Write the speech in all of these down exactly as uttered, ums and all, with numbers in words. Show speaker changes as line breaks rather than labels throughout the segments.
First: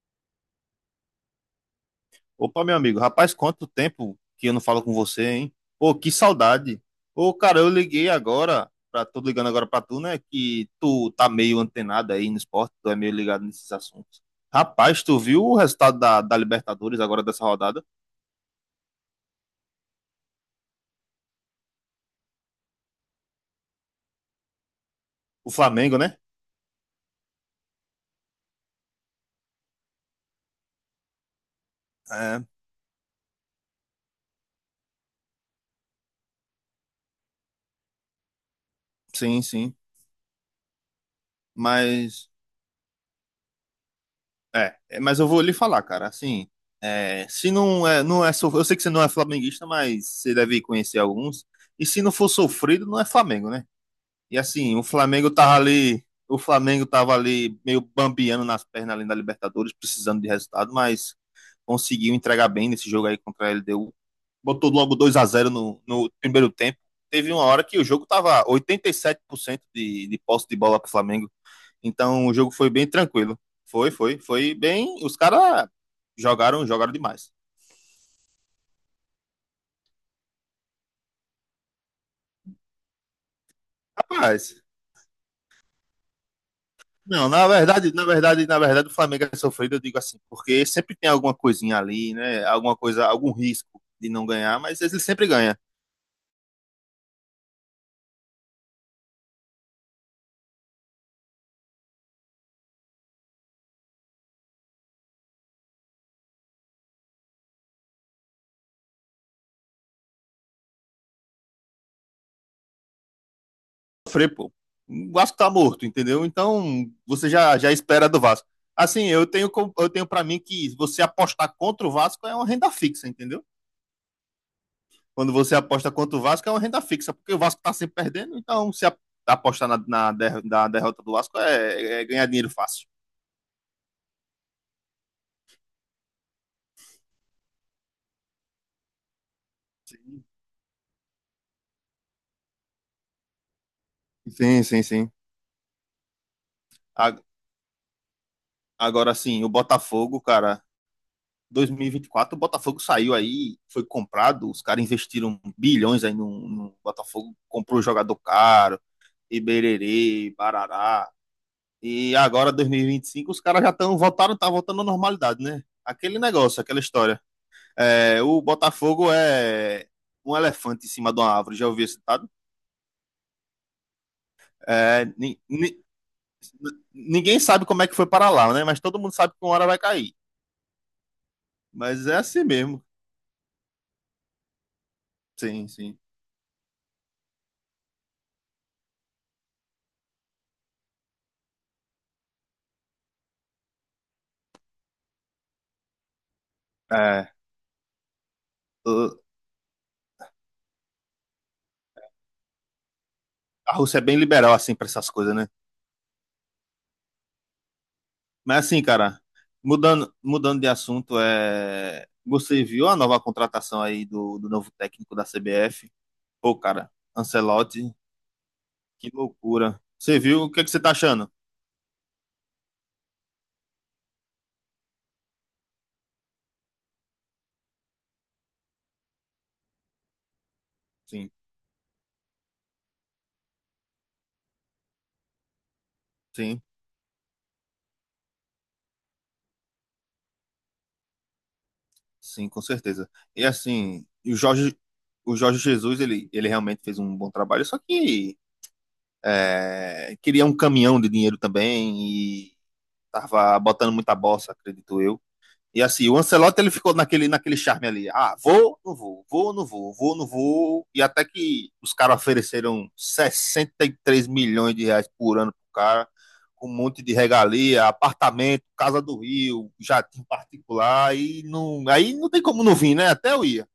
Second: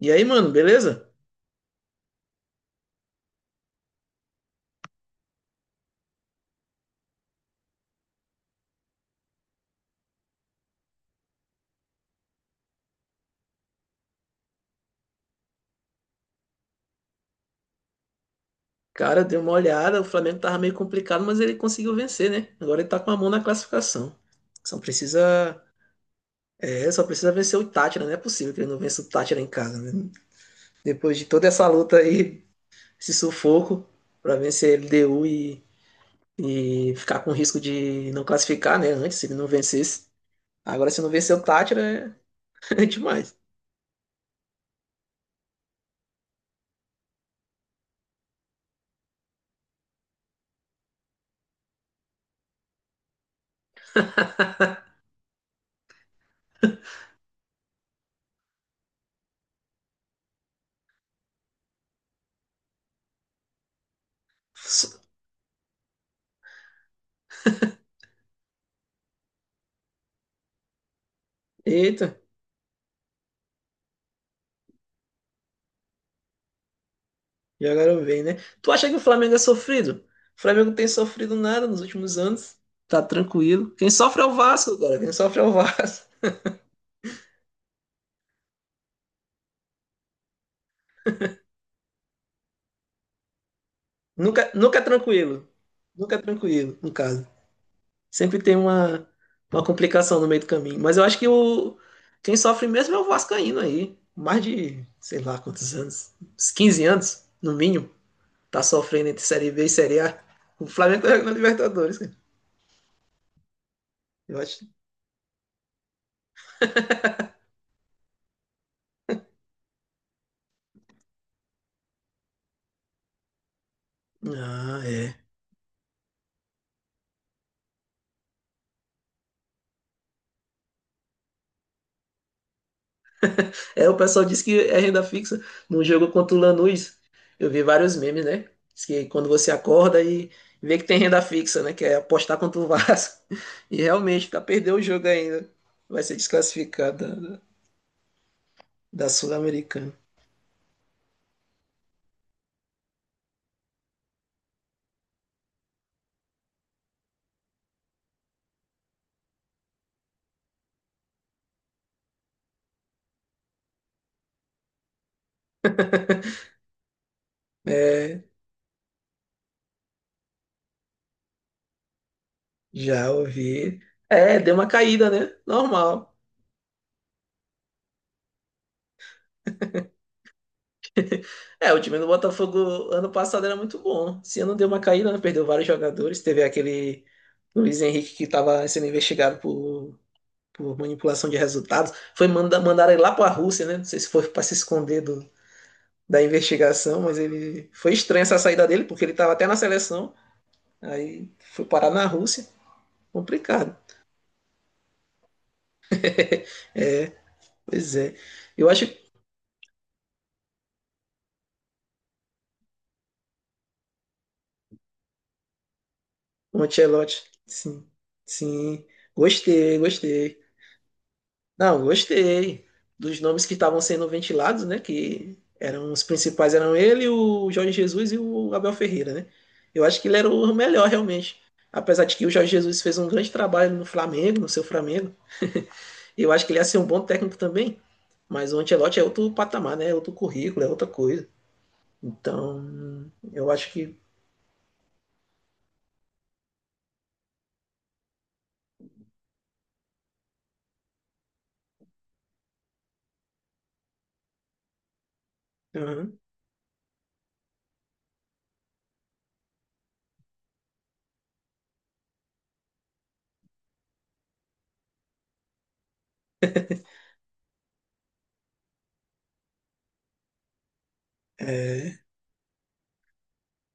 E aí, mano, beleza?
Opa, meu amigo, rapaz, quanto tempo que eu não falo com você, hein? Pô, que saudade. Ô, cara, eu liguei agora, pra, tô ligando agora pra tu, né? Que tu tá meio antenado aí no esporte, tu é meio ligado nesses assuntos. Rapaz, tu viu o resultado da, da Libertadores agora dessa rodada?
Cara, deu uma olhada, o Flamengo tava meio complicado, mas ele conseguiu vencer, né? Agora ele tá com a mão na classificação. Só
O
precisa,
Flamengo, né?
é, só precisa vencer o Tátira, não é possível que ele não vença o Tátira em casa, né? Depois de toda essa luta
É,
aí, esse sufoco pra vencer a L D U e, e ficar com risco de não classificar, né? Antes, se ele
sim,
não
sim.
vencesse. Agora, se não vencer o Tátira,
Mas,
é, é demais.
é, é, mas eu vou lhe falar, cara, assim, é, se não é, não é, so- eu sei que você não é flamenguista, mas você deve conhecer alguns. E se não for sofrido, não é Flamengo, né? E assim, o Flamengo tava ali, o Flamengo tava ali meio bambiando nas pernas ali da Libertadores, precisando de resultado, mas conseguiu entregar bem nesse jogo aí contra a L D U. Botou logo dois a zero no, no primeiro tempo. Teve uma hora que o jogo tava oitenta e sete por cento de, de posse de bola pro Flamengo.
Eita,
Então o jogo foi bem tranquilo. Foi, foi, foi bem. Os caras jogaram, jogaram demais.
jogaram bem, né? Tu acha que o Flamengo é sofrido? O Flamengo não tem sofrido nada nos últimos anos. Tá tranquilo. Quem sofre é o
Rapaz,
Vasco agora. Quem sofre é o Vasco.
não, na verdade, na verdade, na verdade, o Flamengo é sofrido, eu digo assim, porque sempre tem alguma coisinha ali, né? Alguma coisa, algum risco de não
Nunca,
ganhar,
nunca
mas
é
ele sempre
tranquilo.
ganha.
Nunca é tranquilo, no caso. Sempre tem uma, uma complicação no meio do caminho. Mas eu acho que o, quem sofre mesmo é o Vascaíno aí. Mais de, sei lá quantos anos. Uns quinze anos, no mínimo. Tá sofrendo entre Série B e Série A. O Flamengo tá jogando na Libertadores, cara.
Sofrer,
Eu
pô.
acho.
O Vasco tá morto, entendeu? Então, você já, já espera do Vasco. Assim, eu tenho, com- eu tenho para mim que você apostar contra o Vasco é uma renda fixa, entendeu?
Ah, é.
Quando você aposta contra o Vasco é uma renda fixa, porque o Vasco tá sempre perdendo, então se a- apostar na, na, der- na derrota do Vasco é, é ganhar dinheiro fácil.
É, o pessoal diz que é renda fixa. No jogo contra o Lanús, eu vi vários memes, né? Diz que quando você acorda e vê que tem renda fixa, né? Que é apostar contra o Vasco. E realmente, tá
Sim,
perdendo o
sim,
jogo
sim.
ainda. Vai ser desclassificado da,
A-
da- da
Agora sim, o
Sul-Americana.
Botafogo, cara, dois mil e vinte e quatro o Botafogo saiu aí, foi comprado, os caras investiram bilhões aí no, no Botafogo, comprou jogador caro, Ibererê, Barará. E agora, dois mil e vinte e cinco, os caras já estão voltaram, tá voltando à normalidade, né? Aquele negócio, aquela história. É,
É,
o Botafogo é um elefante em cima de uma árvore, já ouvi esse ditado?
já ouvi. É, deu uma
É,
caída, né?
ni, ni,
Normal.
ninguém sabe como é que foi para lá, né? Mas todo mundo sabe que uma hora vai cair.
É, o time do
Mas é assim mesmo.
Botafogo ano passado era muito bom. Esse ano deu uma caída, né? Perdeu vários
Sim, sim.
jogadores. Teve aquele Luiz Henrique que estava sendo investigado por por manipulação de resultados. Foi manda, mandar ele lá para a Rússia, né? Não sei se foi para se esconder do, da investigação, mas
É,
ele foi estranha essa saída dele, porque ele
o-
estava até na seleção, aí foi parar na Rússia.
a
Complicado.
Rússia é bem liberal assim para essas coisas, né?
Pois é.
Mas
Eu
assim,
acho que
cara, mudando, mudando de assunto, é... você viu a nova contratação aí do, do novo técnico da C B F? Pô,
o
cara,
Ancelotti, sim,
Ancelotti,
sim.
que
Gostei,
loucura. Você
gostei.
viu? O que é que você tá achando?
Não, gostei dos nomes que estavam sendo ventilados, né? Que eram os principais, eram ele, o Jorge Jesus e o Abel Ferreira, né? Eu acho que ele era o melhor
Sim,
realmente. Apesar de que o Jorge Jesus fez um grande trabalho no Flamengo, no seu Flamengo, eu acho que ele
sim,
ia ser um bom técnico também. Mas o Ancelotti é outro patamar, né? É outro currículo, é outra coisa.
sim, com certeza.
Então,
E
eu acho que.
assim, o Jorge, o Jorge Jesus, ele, ele realmente fez um bom trabalho, só que é, queria um caminhão de dinheiro também e tava botando muita bossa, acredito eu. E assim, o
Uhum.
Ancelotti ele ficou naquele, naquele charme ali. Ah, vou, não vou, vou, não vou, vou, não vou. E até que os caras ofereceram sessenta e três milhões de reais por ano pro cara, com um monte de regalia, apartamento, casa do Rio, jatinho particular, e não. Aí não tem como não vir, né? Até eu ia.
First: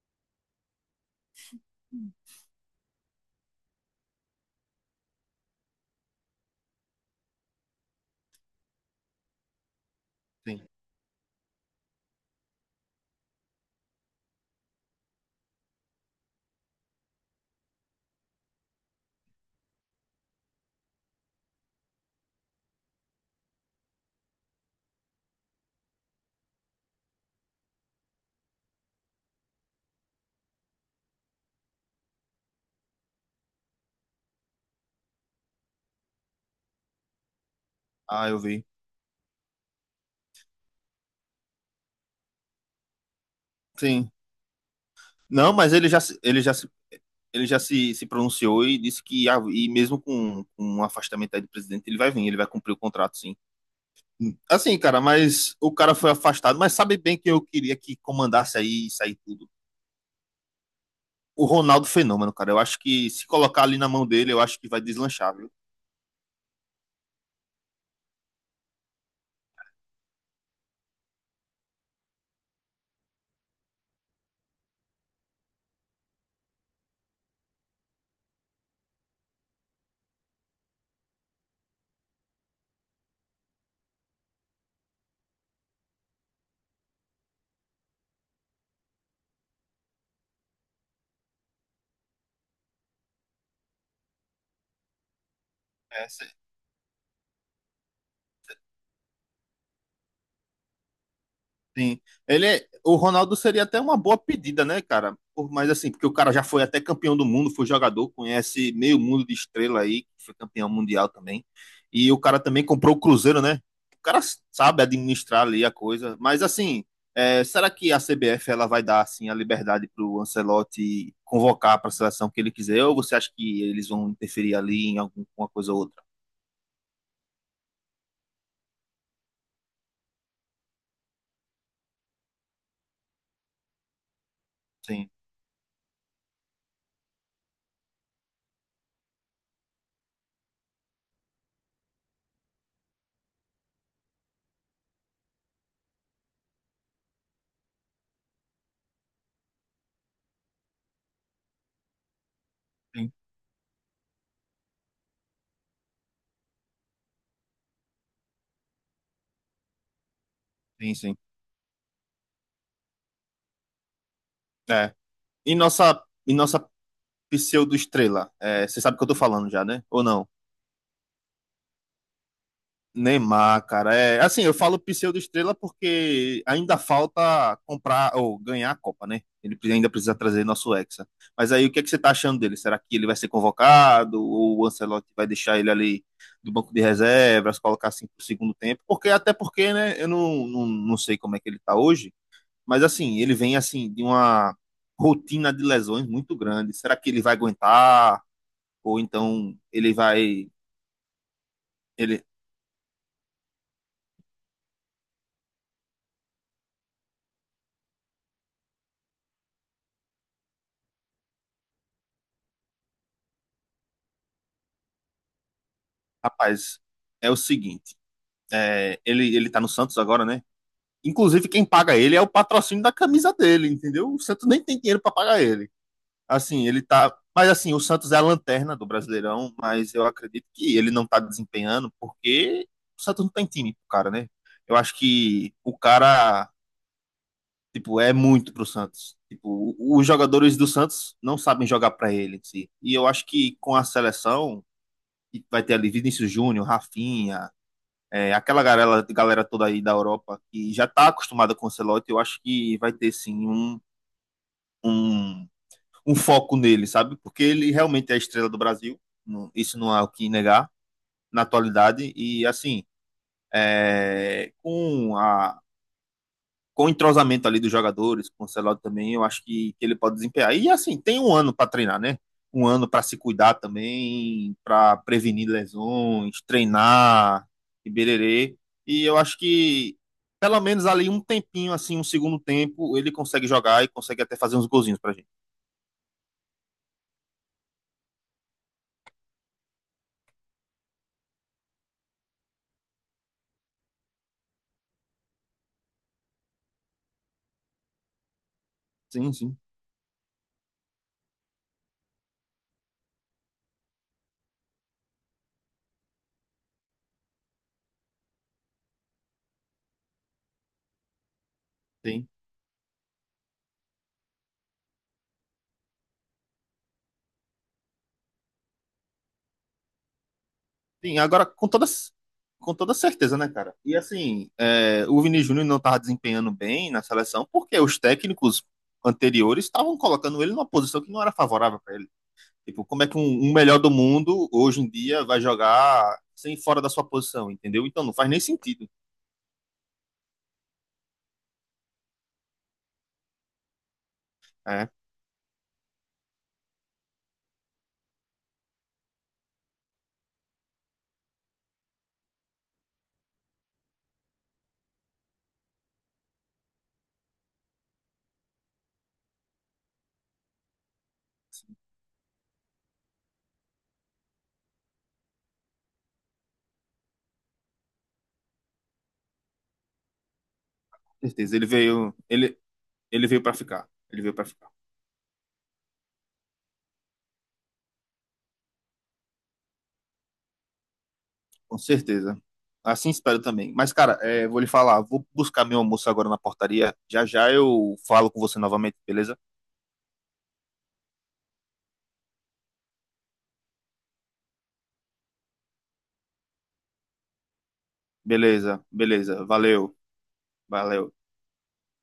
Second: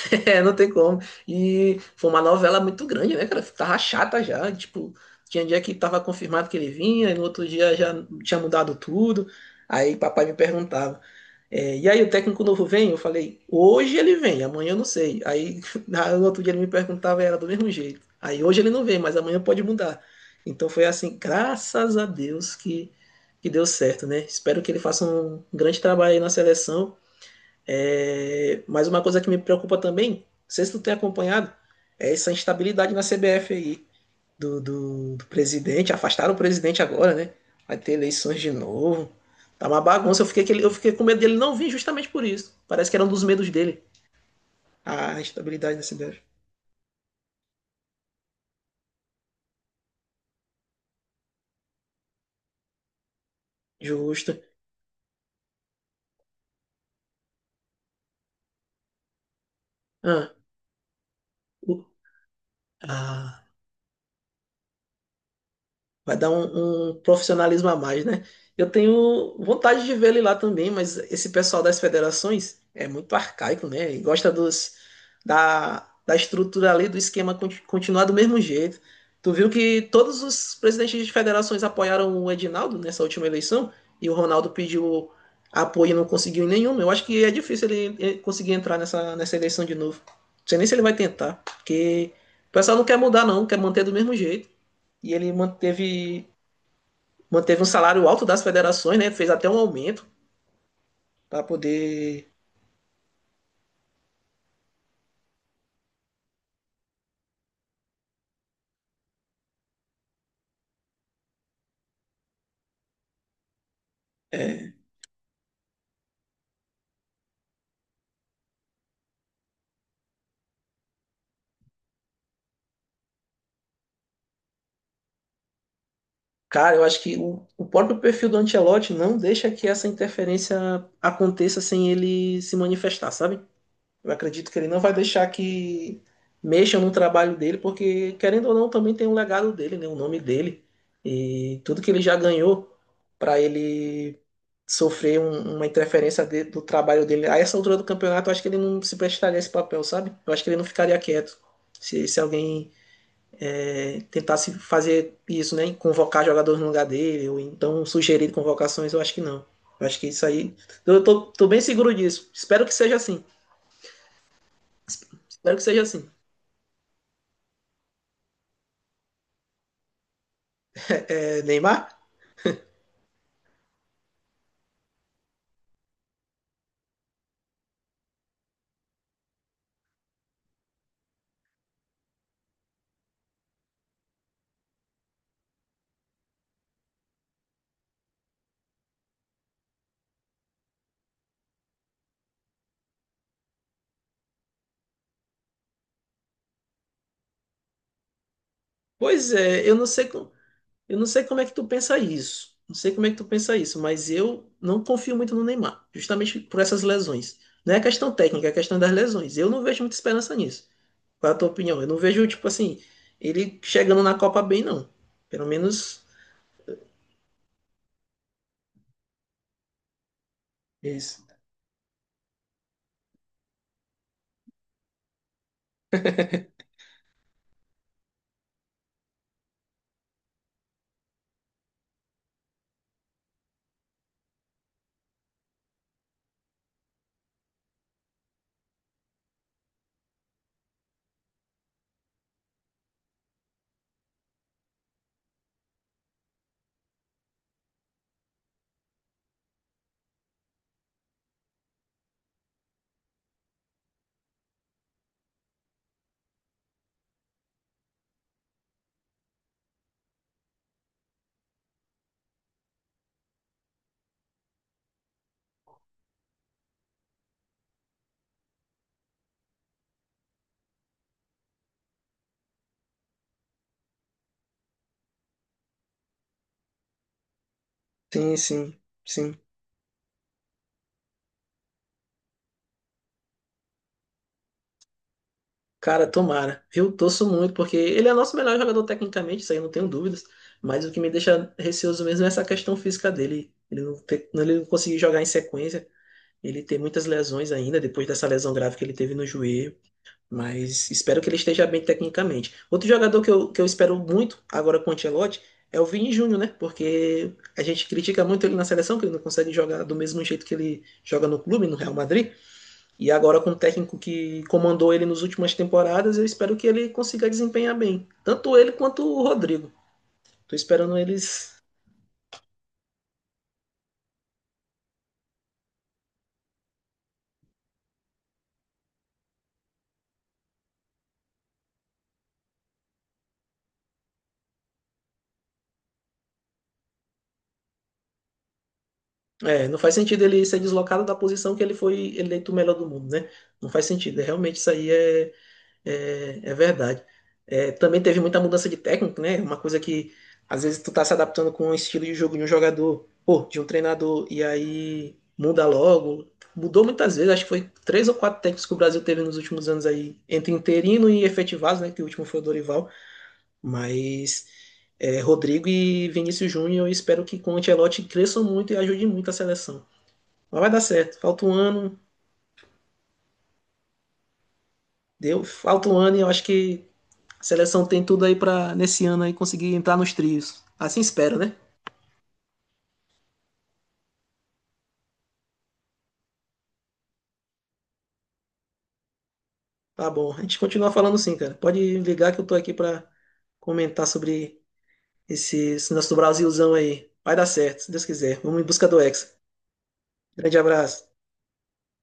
É, não tem como. E foi uma novela muito grande, né, cara? Tava chata já. Tipo, tinha dia que tava confirmado que ele vinha, e no outro dia já tinha mudado tudo. Aí papai me
Sim.
perguntava: é, e aí o técnico novo vem? Eu falei: hoje ele vem, amanhã eu não sei. Aí na- no outro dia ele me perguntava e era do mesmo jeito. Aí hoje ele não vem, mas amanhã pode mudar. Então foi assim, graças a Deus que, que deu certo, né? Espero que ele faça um grande trabalho aí na seleção é, mas uma coisa que me preocupa também, não sei se tu tem acompanhado, é essa instabilidade na C B F aí, do, do, do presidente, afastaram o presidente agora, né? Vai ter
Ah, eu
eleições de
vi.
novo. Tá uma bagunça, eu fiquei, que ele- eu fiquei com medo dele não vir justamente por isso. Parece que era um dos medos dele,
Sim.
a
Não, mas
instabilidade na
ele já,
C B F.
ele já, ele já se, se pronunciou e disse que, ah, e mesmo com, com um afastamento aí do presidente, ele vai vir, ele vai cumprir o contrato, sim.
Justo.
Assim, cara, mas o cara foi afastado, mas sabe bem que eu queria que comandasse aí isso aí tudo.
Ah,
O
o,
Ronaldo Fenômeno, cara. Eu acho que se
ah,
colocar ali na mão dele, eu acho que vai deslanchar, viu?
Vai dar um, um profissionalismo a mais, né? Eu tenho vontade de ver ele lá também, mas esse pessoal das federações é muito arcaico, né? E gosta dos, da, da estrutura ali, do esquema conti- continuar do mesmo jeito. Tu viu que todos os presidentes de federações apoiaram o Edinaldo nessa última eleição e o Ronaldo pediu apoio e não conseguiu em nenhum. Eu acho que é difícil ele ele conseguir entrar nessa, nessa eleição de novo. Não sei nem se ele vai tentar, porque o pessoal não quer mudar, não, quer manter do mesmo jeito e ele
É,
manteve, manteve um salário alto das federações, né? Fez até um aumento para
sim.
poder.
Ele é- o Ronaldo seria até uma boa pedida, né, cara? Por, mas assim, porque o cara já foi até campeão do mundo, foi jogador, conhece meio mundo de estrela aí, que foi campeão mundial também. E o cara também comprou o Cruzeiro, né? O cara
É,
sabe administrar ali a coisa. Mas assim, é, será que a C B F ela vai dar assim a liberdade pro Ancelotti convocar para a seleção que ele quiser? Ou você acha que eles vão interferir ali em alguma coisa ou outra?
cara, eu acho que o, o próprio perfil do Ancelotti não deixa que essa interferência aconteça sem ele se manifestar, sabe? Eu acredito que ele não vai
Sim,
deixar que mexam no trabalho dele, porque, querendo ou não, também tem um legado dele, né? O nome dele. E tudo que ele já ganhou para ele sofrer um- uma interferência de- do trabalho dele. A essa altura do campeonato, eu acho que ele não se prestaria a esse papel, sabe? Eu acho que ele não ficaria quieto. Se, se alguém
sim,
é, tentasse fazer isso, né? Convocar jogadores no lugar dele, ou então sugerir convocações, eu acho que não. Eu acho que isso aí.
sim,
Eu
sim.
tô, tô bem seguro disso. Espero que seja assim.
É. E
Espero que seja
nossa,
assim.
e nossa pseudo-estrela. É, você sabe o que eu tô falando já, né? Ou não?
É, Neymar?
Neymar, cara. É, assim, eu falo pseudo-estrela porque ainda falta comprar ou ganhar a Copa, né? Ele ainda precisa trazer nosso Hexa. Mas aí, o que é que você tá achando dele? Será que ele vai ser convocado? Ou o Ancelotti vai deixar ele ali do banco de reservas, colocar assim pro segundo tempo? Porque, até porque, né? Eu não, não, não sei como é que ele tá hoje. Mas, assim, ele vem, assim, de uma rotina de lesões muito grande. Será que ele vai aguentar? Ou
Pois
então
é, eu não
ele
sei.
vai.
Eu não sei como é que tu pensa
Ele,
isso. Não sei como é que tu pensa isso, mas eu não confio muito no Neymar, justamente por essas lesões. Não é questão técnica, é questão das lesões. Eu não vejo muita esperança nisso. Qual é a tua opinião? Eu não vejo, tipo assim, ele chegando na Copa bem, não. Pelo menos
rapaz, é o seguinte: é, ele, ele tá no Santos agora, né?
isso.
Inclusive, quem paga ele é o patrocínio da camisa dele, entendeu? O Santos nem tem dinheiro para pagar ele. Assim, ele tá. Mas assim, o Santos é a lanterna do Brasileirão, mas eu acredito que ele não tá desempenhando porque o Santos não tem time pro cara, né? Eu acho que o cara, tipo, é muito pro Santos. Tipo, os jogadores do Santos não sabem jogar para ele, em si. E eu acho que com a seleção, que vai ter ali Vinícius Júnior, Rafinha, é, aquela galera, galera toda aí da Europa que já está acostumada com o Ancelotti, eu acho que vai ter sim um, um, um foco nele, sabe? Porque ele realmente é a estrela do Brasil, não, isso não há o que negar na atualidade, e assim, é, com a com o entrosamento ali dos jogadores, com o Celado também, eu acho que, que ele pode desempenhar. E assim, tem um ano para treinar, né? Um ano para se cuidar também, para prevenir lesões, treinar, e
Sim,
bererê.
sim,
E eu
sim.
acho que pelo menos ali um tempinho, assim, um segundo tempo, ele consegue jogar e consegue até fazer uns golzinhos pra gente.
Cara, tomara. Eu torço muito, porque ele é nosso melhor jogador tecnicamente, isso aí eu não tenho dúvidas. Mas o que me deixa receoso mesmo é essa questão física dele. Ele não, ter- ele não conseguir jogar em sequência. Ele tem muitas lesões ainda, depois dessa lesão grave que ele teve no
Sim, sim,
joelho, mas espero que ele esteja bem tecnicamente. Outro jogador que eu, que eu espero muito agora com o Ancelotti é o Vini Júnior, né? Porque a gente critica muito ele na seleção, que ele não consegue jogar do mesmo jeito que ele joga no clube, no Real
sim.
Madrid. E agora com o técnico que comandou ele nas últimas temporadas, eu espero que ele consiga desempenhar bem. Tanto ele quanto o Rodrigo. Tô esperando
Sim, agora
eles
com toda, com toda certeza, né, cara? E assim, é, o Vini Júnior não estava desempenhando bem na seleção porque os técnicos anteriores estavam colocando ele numa posição que não era favorável para ele. Tipo, como é que um, um melhor do mundo hoje em dia vai jogar sem fora da sua posição, entendeu? Então não faz nem sentido.
é, não faz sentido ele ser deslocado da posição que ele foi eleito o melhor do mundo, né? Não faz sentido. É, realmente isso aí
É,
é, é, é verdade. É, também teve muita mudança de técnico, né? Uma coisa que às vezes tu tá se adaptando com o estilo de jogo de um jogador, ou de um treinador, e aí muda logo. Mudou muitas vezes, acho que foi três ou quatro técnicos que o Brasil teve nos últimos anos aí, entre interino e efetivados, né? Que o último foi o Dorival, mas é, Rodrigo e Vinícius Júnior, eu espero que com o Ancelotti cresçam muito e ajudem muito a seleção. Mas vai dar certo.
com
Falta um
certeza. Ele
ano.
veio, ele, ele veio para ficar. Ele veio para ficar.
Deu, falta um ano e eu acho que a seleção tem tudo aí para nesse ano aí conseguir entrar nos trios. Assim espero, né?
Com certeza. Assim espero também. Mas, cara, é, vou lhe falar, vou buscar meu almoço agora na portaria. Já já eu falo com você novamente, beleza?
Tá bom. A gente continua falando sim, cara. Pode ligar que eu tô aqui para comentar sobre esse, esse nosso Brasilzão aí. Vai dar certo, se Deus quiser. Vamos em
Beleza,
busca do Hexa.
beleza. Valeu,
Grande abraço.
valeu.